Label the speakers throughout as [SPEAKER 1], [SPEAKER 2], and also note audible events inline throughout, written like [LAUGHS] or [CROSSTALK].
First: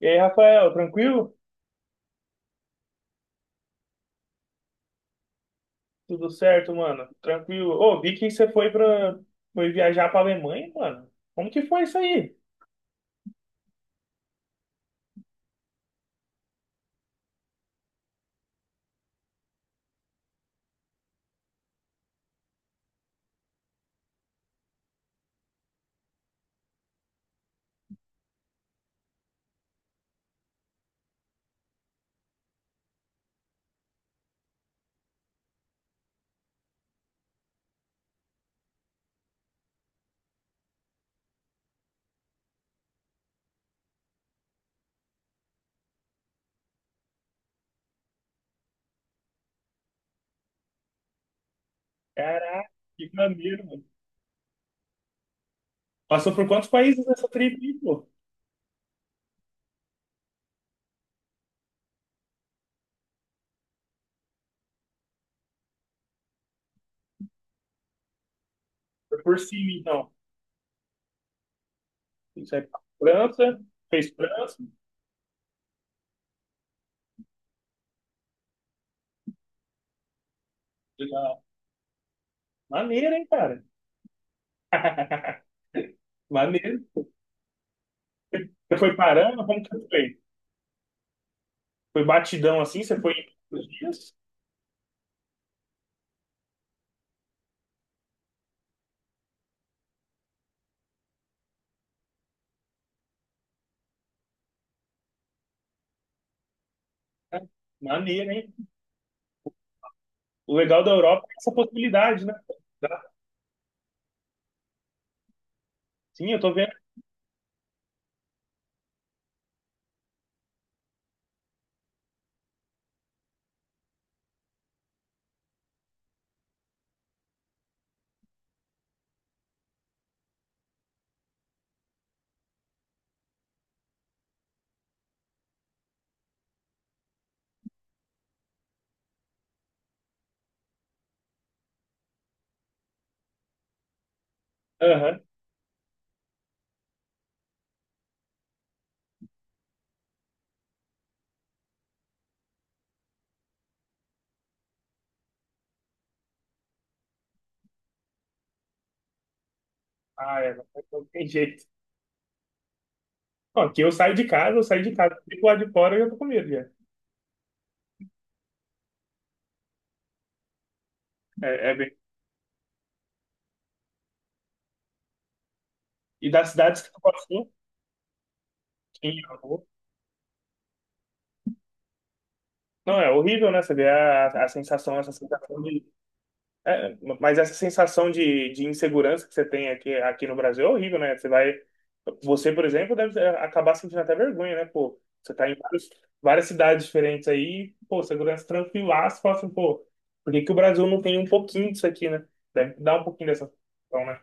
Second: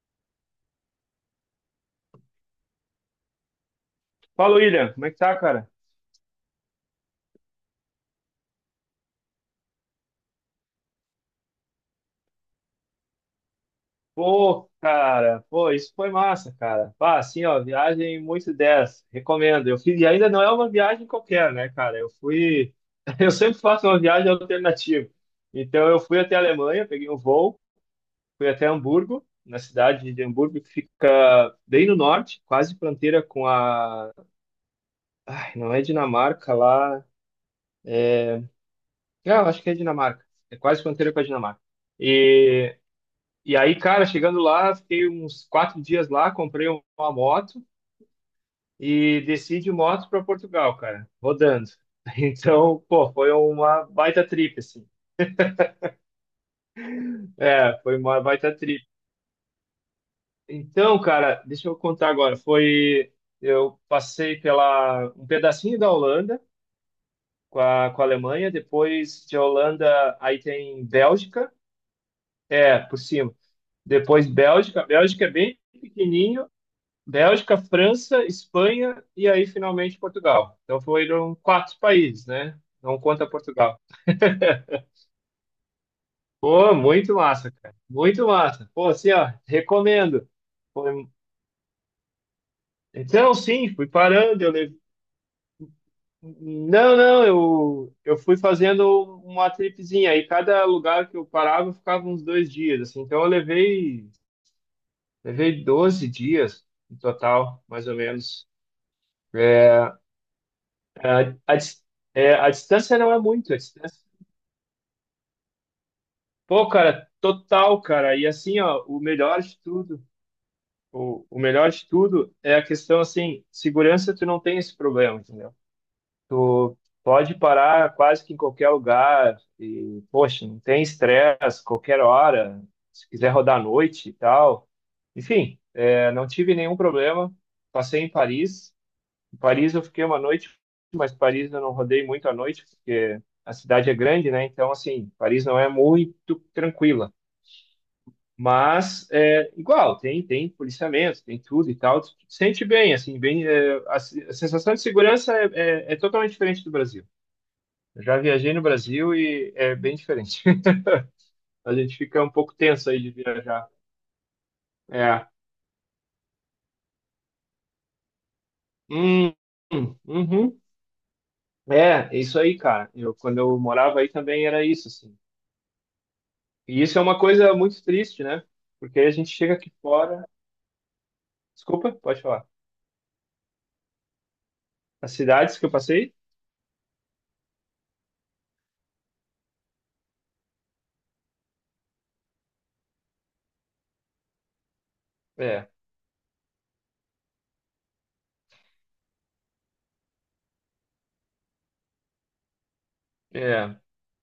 [SPEAKER 1] E aí, Rafael, tranquilo?
[SPEAKER 2] Fala, William, como é que tá, cara?
[SPEAKER 1] Tudo certo, mano? Tranquilo. Ô, vi que você foi pra... foi viajar pra Alemanha, mano. Como que foi isso aí?
[SPEAKER 2] Pô, cara, pô, isso foi massa, cara. Pá, assim, ó, viagem muito 10, recomendo. Eu fiz, e ainda não é uma viagem qualquer, né, cara? [LAUGHS] Eu sempre faço uma viagem alternativa. Então, eu fui até a Alemanha, peguei um voo, fui até Hamburgo, na cidade de Hamburgo, que fica bem no norte, quase fronteira com a. Ai, não é Dinamarca lá. Ah, eu acho que é Dinamarca. É quase fronteira com a Dinamarca. E E aí, cara, chegando lá, fiquei uns quatro dias lá, comprei uma moto e desci de moto para Portugal, cara, rodando. [LAUGHS]
[SPEAKER 1] Caraca,
[SPEAKER 2] Então,
[SPEAKER 1] que
[SPEAKER 2] pô, foi
[SPEAKER 1] maneiro, mano.
[SPEAKER 2] uma baita trip, assim.
[SPEAKER 1] Passou por quantos países nessa trip, aí,
[SPEAKER 2] É, foi
[SPEAKER 1] pô?
[SPEAKER 2] uma baita trip. Então, cara, deixa eu contar agora. Eu passei pela um pedacinho da Holanda com a Alemanha,
[SPEAKER 1] Foi
[SPEAKER 2] depois de
[SPEAKER 1] por cima, então.
[SPEAKER 2] Holanda, aí tem Bélgica,
[SPEAKER 1] Isso é
[SPEAKER 2] é, por cima.
[SPEAKER 1] França, fez
[SPEAKER 2] Depois
[SPEAKER 1] França.
[SPEAKER 2] Bélgica é bem pequenininho, Bélgica, França, Espanha e aí finalmente Portugal. Então foram
[SPEAKER 1] Legal.
[SPEAKER 2] quatro países, né? Não
[SPEAKER 1] Maneiro, hein,
[SPEAKER 2] conta
[SPEAKER 1] cara?
[SPEAKER 2] Portugal.
[SPEAKER 1] [LAUGHS]
[SPEAKER 2] Pô,
[SPEAKER 1] Maneiro.
[SPEAKER 2] muito massa, cara. Muito massa.
[SPEAKER 1] Você
[SPEAKER 2] Pô,
[SPEAKER 1] foi
[SPEAKER 2] assim, ó,
[SPEAKER 1] parando? Como que foi?
[SPEAKER 2] recomendo. Foi- um,
[SPEAKER 1] Foi batidão assim? Você foi
[SPEAKER 2] Então,
[SPEAKER 1] em os
[SPEAKER 2] sim, fui
[SPEAKER 1] dias?
[SPEAKER 2] parando. Eu levei. Não, não, eu fui fazendo uma tripzinha. Aí cada lugar que eu parava eu ficava uns dois dias, assim. Então eu levei 12 dias no
[SPEAKER 1] É,
[SPEAKER 2] total, mais ou
[SPEAKER 1] maneiro,
[SPEAKER 2] menos.
[SPEAKER 1] hein?
[SPEAKER 2] É,
[SPEAKER 1] O legal da Europa é essa
[SPEAKER 2] a dis-
[SPEAKER 1] possibilidade, né?
[SPEAKER 2] a distância
[SPEAKER 1] Dá-
[SPEAKER 2] não é muito, a distância.
[SPEAKER 1] Sim, eu tô
[SPEAKER 2] Pô,
[SPEAKER 1] vendo.
[SPEAKER 2] cara, total, cara. E assim, ó, o melhor de tudo, o melhor de tudo é a questão, assim, segurança, tu não tem esse problema, entendeu? Tu pode parar quase que em qualquer lugar e, poxa, não tem estresse, qualquer hora, se quiser rodar à noite e tal. Enfim, é, não tive nenhum problema. Passei em Paris. Em Paris eu fiquei uma noite, mas Paris eu não rodei muito à noite, porque a cidade é grande, né? Então, assim,
[SPEAKER 1] Aham.
[SPEAKER 2] Paris não é muito tranquila. Mas é igual, tem policiamento, tem tudo e tal. Tu sente bem, assim, bem. É, a, se- A sensação de segurança é totalmente diferente do Brasil. Eu já viajei no Brasil e é bem
[SPEAKER 1] Ah,
[SPEAKER 2] diferente.
[SPEAKER 1] é,
[SPEAKER 2] [LAUGHS]
[SPEAKER 1] não tem jeito.
[SPEAKER 2] A gente fica um pouco tenso aí de viajar.
[SPEAKER 1] Bom, que eu saio de casa,
[SPEAKER 2] É.
[SPEAKER 1] fico lá de fora e eu tô com medo já.
[SPEAKER 2] Hum, uhum.
[SPEAKER 1] É, é bem...
[SPEAKER 2] É, é isso aí, cara. Eu, quando eu morava aí também era isso, assim.
[SPEAKER 1] E das
[SPEAKER 2] E
[SPEAKER 1] cidades que
[SPEAKER 2] isso
[SPEAKER 1] tu
[SPEAKER 2] é uma
[SPEAKER 1] passou,
[SPEAKER 2] coisa muito triste, né? Porque a
[SPEAKER 1] em
[SPEAKER 2] gente chega
[SPEAKER 1] avô.
[SPEAKER 2] aqui fora. Desculpa, pode falar.
[SPEAKER 1] Não, é horrível, né? Você vê a sensação, essa
[SPEAKER 2] As cidades
[SPEAKER 1] sensação
[SPEAKER 2] que eu
[SPEAKER 1] de.
[SPEAKER 2] passei?
[SPEAKER 1] É, mas essa sensação de insegurança que você tem aqui, aqui no Brasil é horrível, né? Você vai. Você, por exemplo, deve acabar sentindo até vergonha, né? Pô, você tá
[SPEAKER 2] É,
[SPEAKER 1] várias cidades diferentes aí, pô, segurança tranquilaço, fala assim, pô, por que que o Brasil não tem um pouquinho disso aqui, né? Deve dar um pouquinho dessa
[SPEAKER 2] é.
[SPEAKER 1] sensação, né?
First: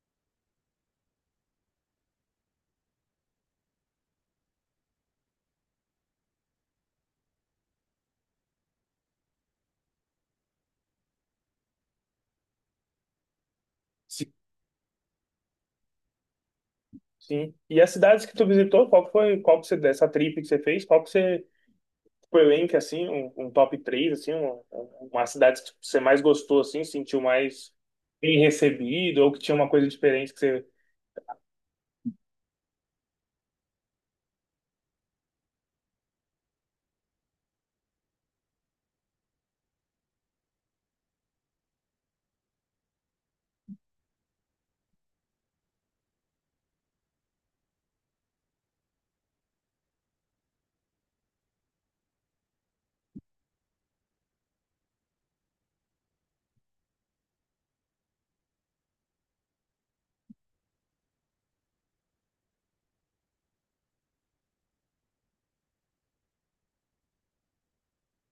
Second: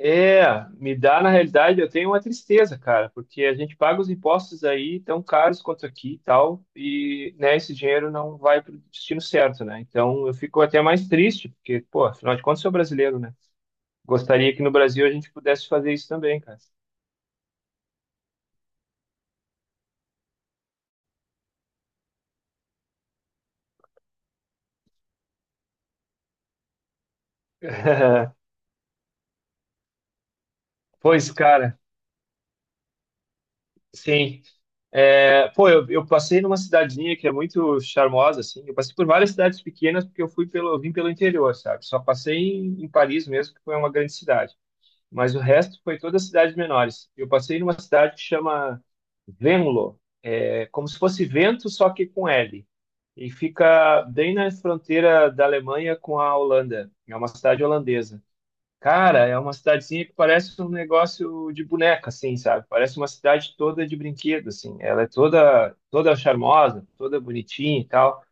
[SPEAKER 2] É, me dá, na realidade, eu tenho uma tristeza, cara, porque a gente paga os impostos aí tão caros quanto aqui e tal, e né, esse dinheiro não vai para o destino certo, né? Então eu fico até mais triste, porque, pô, afinal de contas, sou brasileiro, né? Gostaria que no Brasil a gente pudesse fazer isso também, cara.
[SPEAKER 1] Sim. E as cidades que tu visitou, qual que foi, qual que você, dessa trip que você fez, qual que você, tipo, elenque, assim, um top 3 assim, uma cidade que você mais gostou, assim, sentiu mais bem
[SPEAKER 2] [LAUGHS]
[SPEAKER 1] recebido, ou que tinha uma coisa diferente que você...
[SPEAKER 2] Pois, cara, sim. É, pô, eu passei numa cidadezinha que é muito charmosa, assim. Eu passei por várias cidades pequenas porque eu fui eu vim pelo interior, sabe? Só passei em Paris mesmo, que foi uma grande cidade. Mas o resto foi todas cidades menores. Eu passei numa cidade que chama Venlo, é como se fosse vento, só que com L. E fica bem na fronteira da Alemanha com a Holanda. É uma cidade holandesa. Cara, é uma cidadezinha que parece um negócio de boneca, assim, sabe? Parece uma cidade toda de brinquedo, assim. Ela é toda, toda charmosa, toda bonitinha e tal.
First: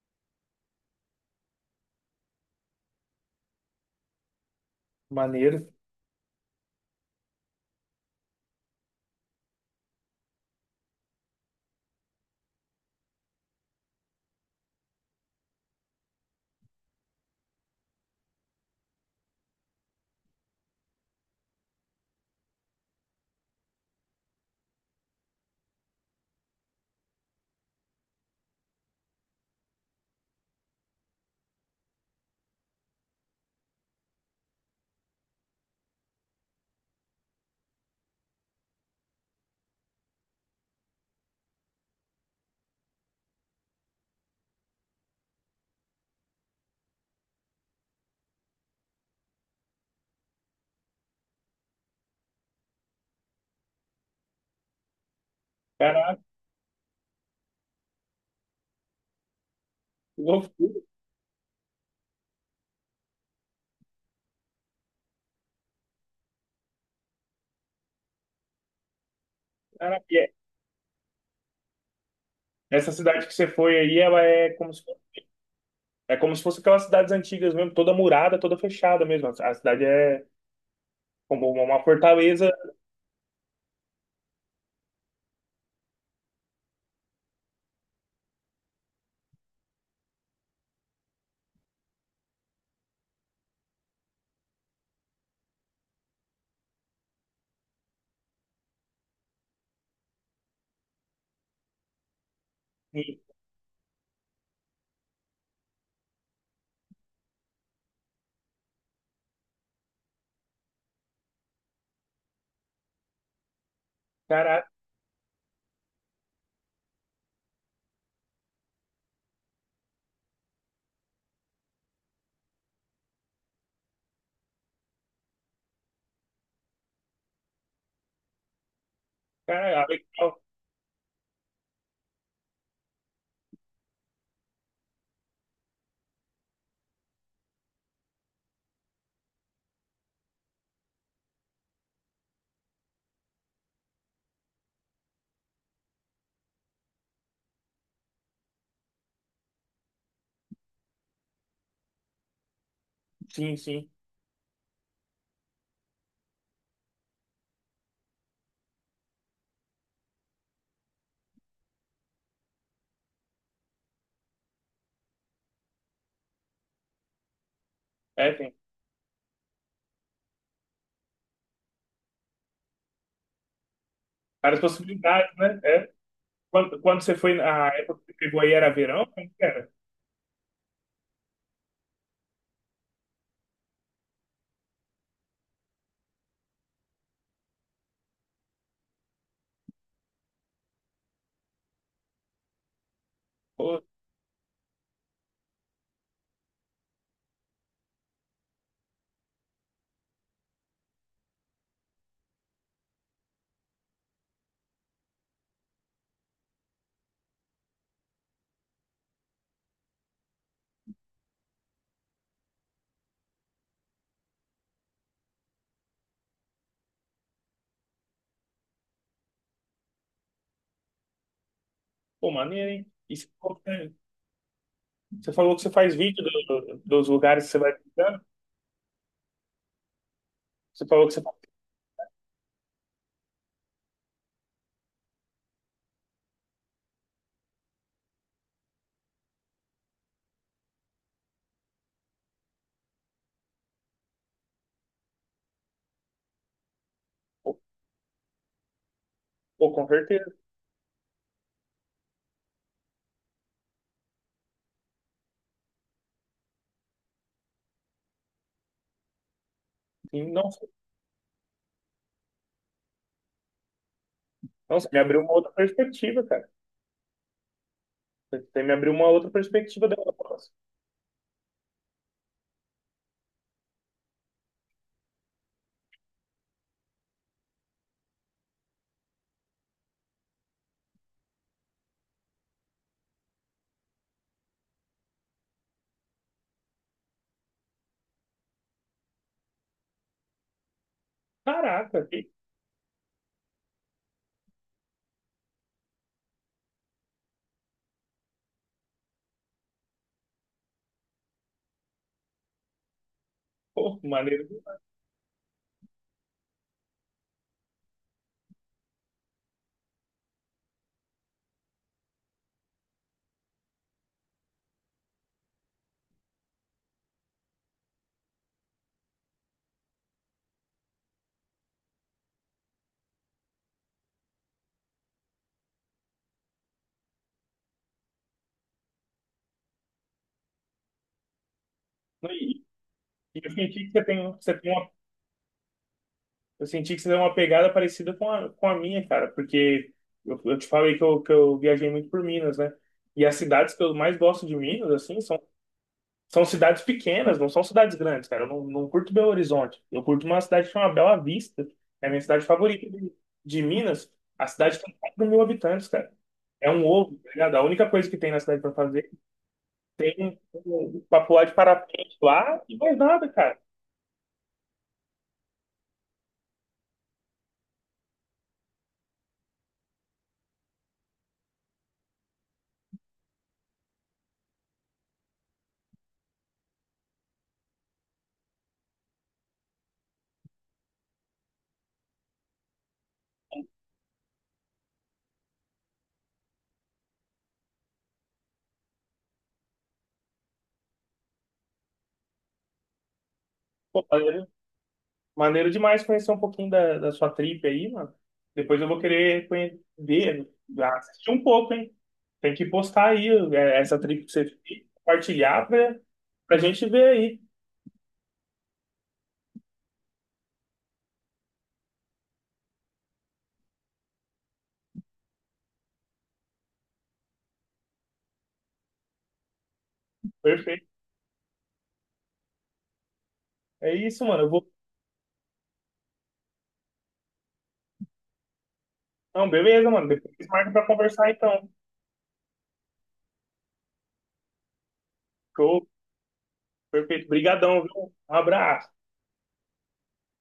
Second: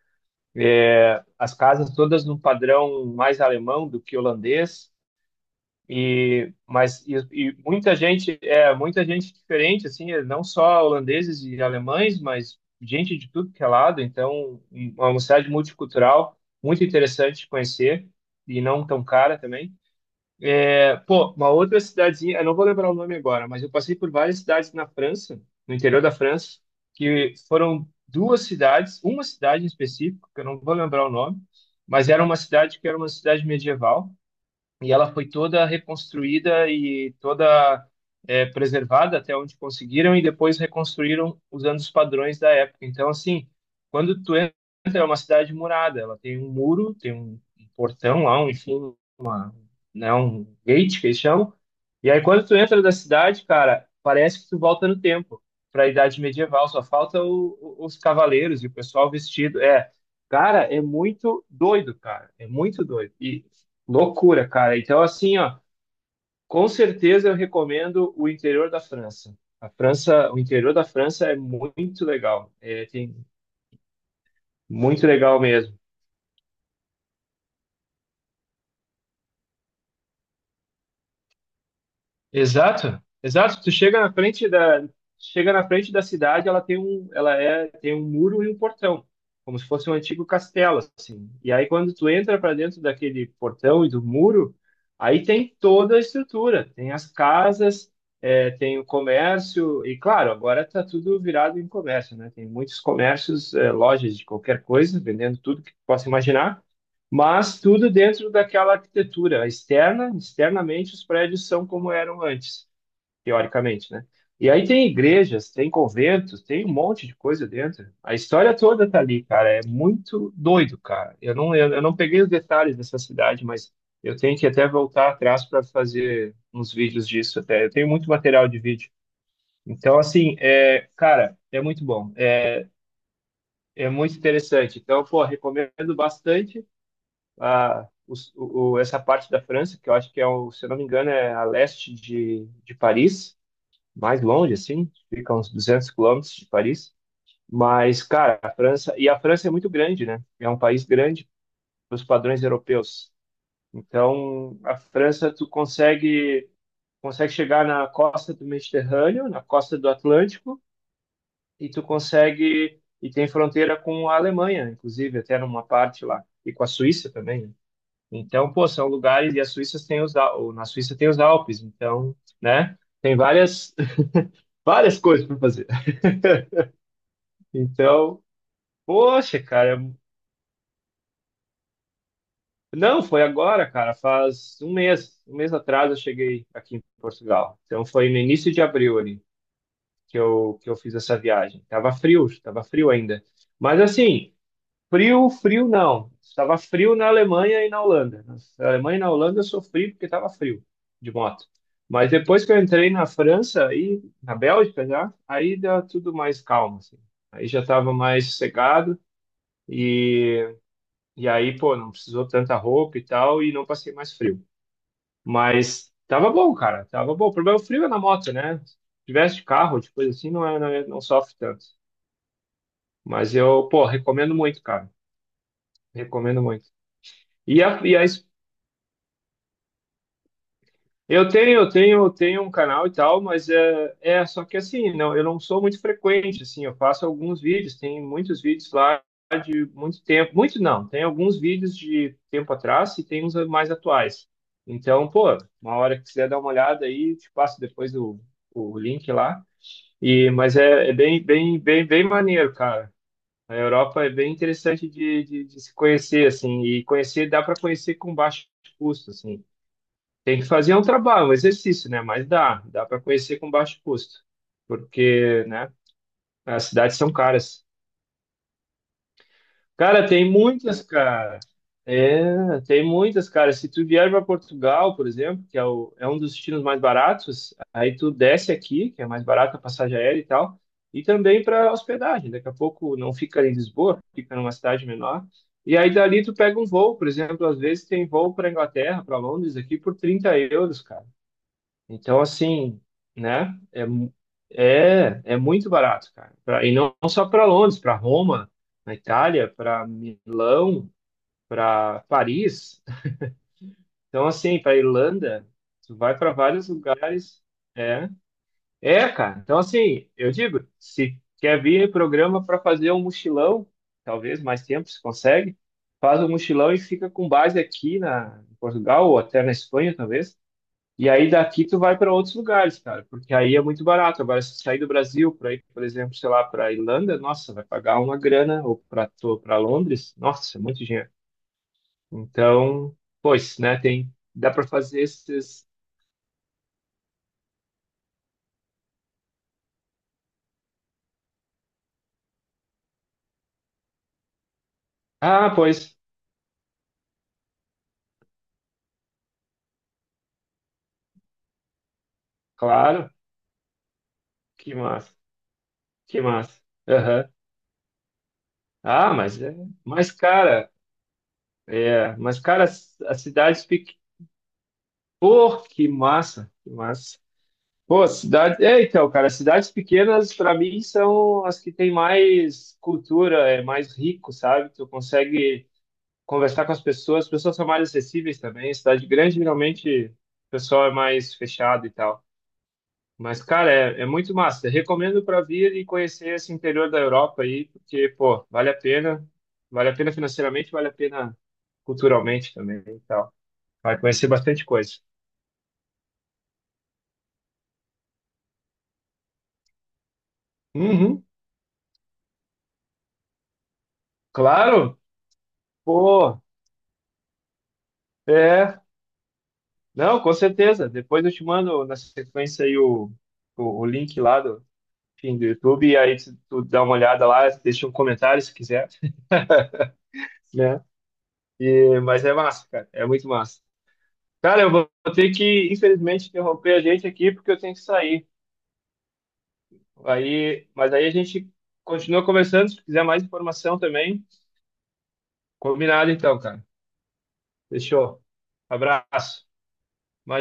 [SPEAKER 2] As casas todas num padrão mais alemão do que holandês
[SPEAKER 1] Maneiro.
[SPEAKER 2] muita gente, é muita gente diferente assim, é não só holandeses e alemães, mas gente de tudo que é lado. Então, uma cidade multicultural muito interessante de conhecer e não tão cara também. É, pô, uma outra cidadezinha, eu não vou lembrar o nome agora, mas eu passei por várias cidades na França, no interior da França, que foram duas cidades, uma cidade em específico, que eu não vou lembrar o nome, mas era uma cidade medieval e ela foi toda reconstruída e toda preservada até onde conseguiram e depois reconstruíram usando os padrões da época. Então, assim, quando tu entra, é uma cidade murada, ela tem um muro, tem um portão lá, um, enfim, né, um gate que eles chamam. E aí quando tu entra da cidade, cara, parece que tu volta no tempo, para a
[SPEAKER 1] Caraca,
[SPEAKER 2] idade medieval, só falta os cavaleiros e o pessoal vestido. É,
[SPEAKER 1] que loucura,
[SPEAKER 2] cara, é muito doido, cara, é muito doido. E loucura, cara. Então assim, ó, com certeza eu recomendo o interior da França. A
[SPEAKER 1] cara.
[SPEAKER 2] França, o interior da França é muito legal. É,
[SPEAKER 1] Essa
[SPEAKER 2] tem
[SPEAKER 1] cidade que você foi aí, ela
[SPEAKER 2] muito legal mesmo.
[SPEAKER 1] é como se fosse aquelas cidades antigas mesmo, toda murada, toda fechada mesmo. A cidade é como uma fortaleza.
[SPEAKER 2] Exato, exato. Tu chega chega na frente da cidade, ela tem um muro e um portão, como se fosse um antigo castelo, assim. E aí quando tu entra para dentro daquele portão e do muro, aí tem toda a estrutura, tem as casas, é, tem o comércio e claro, agora tá tudo virado em comércio, né? Tem muitos
[SPEAKER 1] Sim.
[SPEAKER 2] comércios, é, lojas de qualquer coisa vendendo tudo que tu possa imaginar, mas tudo dentro daquela arquitetura externa, externamente os prédios são como eram antes, teoricamente, né? E aí
[SPEAKER 1] Caraca,
[SPEAKER 2] tem igrejas, tem conventos, tem um monte de coisa dentro. A história toda tá ali, cara, é muito doido, cara. Eu não peguei os detalhes dessa cidade, mas eu tenho que até voltar atrás para fazer uns vídeos disso até. Eu tenho muito material de vídeo.
[SPEAKER 1] caraca,
[SPEAKER 2] Então,
[SPEAKER 1] legal.
[SPEAKER 2] assim, é, cara, é muito bom. É, é muito interessante. Então, pô, recomendo bastante a, os- o- essa parte da França, que eu acho que é, o, se eu não me engano, é a leste de Paris, mais longe, assim, fica uns 200 quilômetros de Paris. Mas, cara, a França é muito grande, né? É um país grande para os padrões europeus.
[SPEAKER 1] Sim, sim.
[SPEAKER 2] Então, a França, consegue chegar na costa do Mediterrâneo, na costa do Atlântico, e e tem fronteira com a Alemanha, inclusive, até numa parte lá, e com a Suíça também, né?
[SPEAKER 1] É,
[SPEAKER 2] Então,
[SPEAKER 1] tem
[SPEAKER 2] pô, são lugares, e a Suíça tem os, Al- ou na Suíça tem os Alpes, então, né? Tem várias, [LAUGHS]
[SPEAKER 1] várias
[SPEAKER 2] várias coisas
[SPEAKER 1] possibilidades,
[SPEAKER 2] para
[SPEAKER 1] né?
[SPEAKER 2] fazer.
[SPEAKER 1] É.
[SPEAKER 2] [LAUGHS]
[SPEAKER 1] Quando você foi na época que você
[SPEAKER 2] Então,
[SPEAKER 1] pegou aí, era verão? Como
[SPEAKER 2] poxa,
[SPEAKER 1] que era?
[SPEAKER 2] cara, não, foi agora, cara, faz um mês atrás eu cheguei aqui em Portugal. Então foi no início de abril ali que eu fiz essa viagem. Tava frio ainda. Mas
[SPEAKER 1] Pô,
[SPEAKER 2] assim, frio, frio não. Estava frio na Alemanha e na Holanda. Na Alemanha e na Holanda eu sofri porque estava frio de moto. Mas depois que eu entrei na França e na Bélgica já, aí dá tudo mais calmo, assim. Aí já estava mais sossegado e, e aí, pô, não precisou tanta roupa e tal e não passei mais frio. Mas tava bom, cara, tava bom. O problema é frio é na moto, né? Se tivesse de carro, de coisa assim, não sofre tanto.
[SPEAKER 1] pô, maneiro, hein? E você
[SPEAKER 2] Mas
[SPEAKER 1] falou
[SPEAKER 2] eu, pô,
[SPEAKER 1] que
[SPEAKER 2] recomendo muito, cara.
[SPEAKER 1] você faz vídeo
[SPEAKER 2] Recomendo muito.
[SPEAKER 1] dos lugares que você vai
[SPEAKER 2] E a
[SPEAKER 1] visitando. Você falou que você
[SPEAKER 2] Eu
[SPEAKER 1] faz.
[SPEAKER 2] tenho, eu tenho, eu tenho um canal e tal, mas é, é só que assim, não, eu não sou muito frequente, assim, eu faço alguns vídeos, tem muitos vídeos lá de muito tempo, muito não, tem alguns vídeos de tempo atrás e tem uns mais atuais. Então, pô, uma hora que quiser dar uma olhada aí, te
[SPEAKER 1] Pô,
[SPEAKER 2] passo depois o link lá.
[SPEAKER 1] pô, com
[SPEAKER 2] E,
[SPEAKER 1] certeza.
[SPEAKER 2] mas é, é bem maneiro, cara. A Europa é bem interessante de se conhecer, assim, e conhecer, dá para conhecer com baixo custo, assim.
[SPEAKER 1] E,
[SPEAKER 2] Tem que
[SPEAKER 1] nossa,
[SPEAKER 2] fazer um trabalho, um exercício, né? Mas dá para conhecer com baixo custo,
[SPEAKER 1] nossa, me abriu uma
[SPEAKER 2] porque,
[SPEAKER 1] outra
[SPEAKER 2] né?
[SPEAKER 1] perspectiva, cara.
[SPEAKER 2] As cidades são caras.
[SPEAKER 1] Você me abriu uma outra perspectiva da
[SPEAKER 2] Cara, tem
[SPEAKER 1] nossa.
[SPEAKER 2] muitas, cara. É, tem muitas, cara. Se tu vier para Portugal, por exemplo, que é, o, é um dos destinos mais baratos, aí tu desce aqui, que é mais barato a passagem aérea e tal, e também para hospedagem. Daqui a pouco não fica em Lisboa, fica numa cidade menor. E aí dali tu pega um voo, por exemplo, às vezes tem voo para Inglaterra, para Londres aqui por 30 euros, cara.
[SPEAKER 1] Caraca,
[SPEAKER 2] Então,
[SPEAKER 1] que
[SPEAKER 2] assim, né? É muito barato, cara. E não só para Londres, para Roma, na Itália, para Milão, para Paris.
[SPEAKER 1] pô,
[SPEAKER 2] Então,
[SPEAKER 1] maneiro.
[SPEAKER 2] assim, para
[SPEAKER 1] Demais.
[SPEAKER 2] Irlanda, tu vai para vários lugares. É, é, cara. Então, assim, eu digo, se quer vir programa para fazer um mochilão, talvez mais tempo se consegue, faz um mochilão e fica com base aqui na em Portugal ou até na Espanha, talvez. E aí daqui tu vai para outros lugares, cara, porque aí é muito barato. Agora, se sair do Brasil para ir, por exemplo, sei lá, para Irlanda, nossa, vai pagar uma grana, ou para Londres, nossa, é muito dinheiro.
[SPEAKER 1] E,
[SPEAKER 2] Então,
[SPEAKER 1] e eu
[SPEAKER 2] pois, né,
[SPEAKER 1] senti que
[SPEAKER 2] tem, dá
[SPEAKER 1] você
[SPEAKER 2] para
[SPEAKER 1] tem uma,
[SPEAKER 2] fazer esses.
[SPEAKER 1] eu senti que você tem uma pegada parecida com a minha, cara, porque eu te falei que eu viajei muito por Minas, né? E as cidades que eu mais gosto de Minas, assim,
[SPEAKER 2] Ah, pois,
[SPEAKER 1] são cidades pequenas, não são cidades grandes, cara. Eu não, não curto Belo Horizonte. Eu curto uma cidade que chama Bela Vista. É a minha cidade favorita
[SPEAKER 2] claro,
[SPEAKER 1] de Minas. A
[SPEAKER 2] que
[SPEAKER 1] cidade tem
[SPEAKER 2] massa,
[SPEAKER 1] 4.000 habitantes, cara.
[SPEAKER 2] que massa.
[SPEAKER 1] É um ovo, tá
[SPEAKER 2] Aham.
[SPEAKER 1] ligado? A única coisa que tem na cidade pra fazer
[SPEAKER 2] Ah, mas
[SPEAKER 1] tem
[SPEAKER 2] cara,
[SPEAKER 1] pra pular de parapente
[SPEAKER 2] mas
[SPEAKER 1] lá
[SPEAKER 2] cara,
[SPEAKER 1] e mais
[SPEAKER 2] as
[SPEAKER 1] nada, cara.
[SPEAKER 2] cidades pequenas. Pô, que massa, que massa. Pô, cidade. É, então, cara, cidades pequenas, para mim, são as que têm mais cultura, é mais rico, sabe? Tu consegue conversar com as pessoas são mais acessíveis também. Cidade grande, geralmente, o pessoal é mais fechado e tal. Mas, cara, é muito massa. Recomendo para vir e conhecer esse interior da Europa aí, porque, pô, vale a pena. Vale a pena financeiramente, vale a pena culturalmente também e tal. Vai
[SPEAKER 1] Pô,
[SPEAKER 2] conhecer
[SPEAKER 1] maneiro,
[SPEAKER 2] bastante coisa.
[SPEAKER 1] maneiro demais conhecer um pouquinho da, da sua trip aí, mano. Depois eu vou querer ver,
[SPEAKER 2] Uhum,
[SPEAKER 1] assistir um pouco, hein? Tem que postar aí é, essa trip que você fez,
[SPEAKER 2] claro,
[SPEAKER 1] compartilhar pra,
[SPEAKER 2] pô,
[SPEAKER 1] pra gente ver aí.
[SPEAKER 2] é. Não, com certeza. Depois eu te mando na sequência aí o link lá do, enfim, do YouTube, e aí tu dá uma olhada lá, deixa um comentário se quiser, né?
[SPEAKER 1] Perfeito.
[SPEAKER 2] E, mas é massa, cara, é muito massa.
[SPEAKER 1] É isso, mano. Eu
[SPEAKER 2] Cara,
[SPEAKER 1] vou.
[SPEAKER 2] eu vou ter que, infelizmente, interromper a gente aqui porque eu tenho que sair.
[SPEAKER 1] Não, beleza, mano. Depois
[SPEAKER 2] Aí,
[SPEAKER 1] marca pra
[SPEAKER 2] mas aí a
[SPEAKER 1] conversar
[SPEAKER 2] gente
[SPEAKER 1] então.
[SPEAKER 2] continua conversando, se quiser mais informação também.
[SPEAKER 1] Show.
[SPEAKER 2] Combinado então, cara.
[SPEAKER 1] Perfeito. Brigadão, viu?
[SPEAKER 2] Fechou.
[SPEAKER 1] Um abraço.
[SPEAKER 2] Abraço.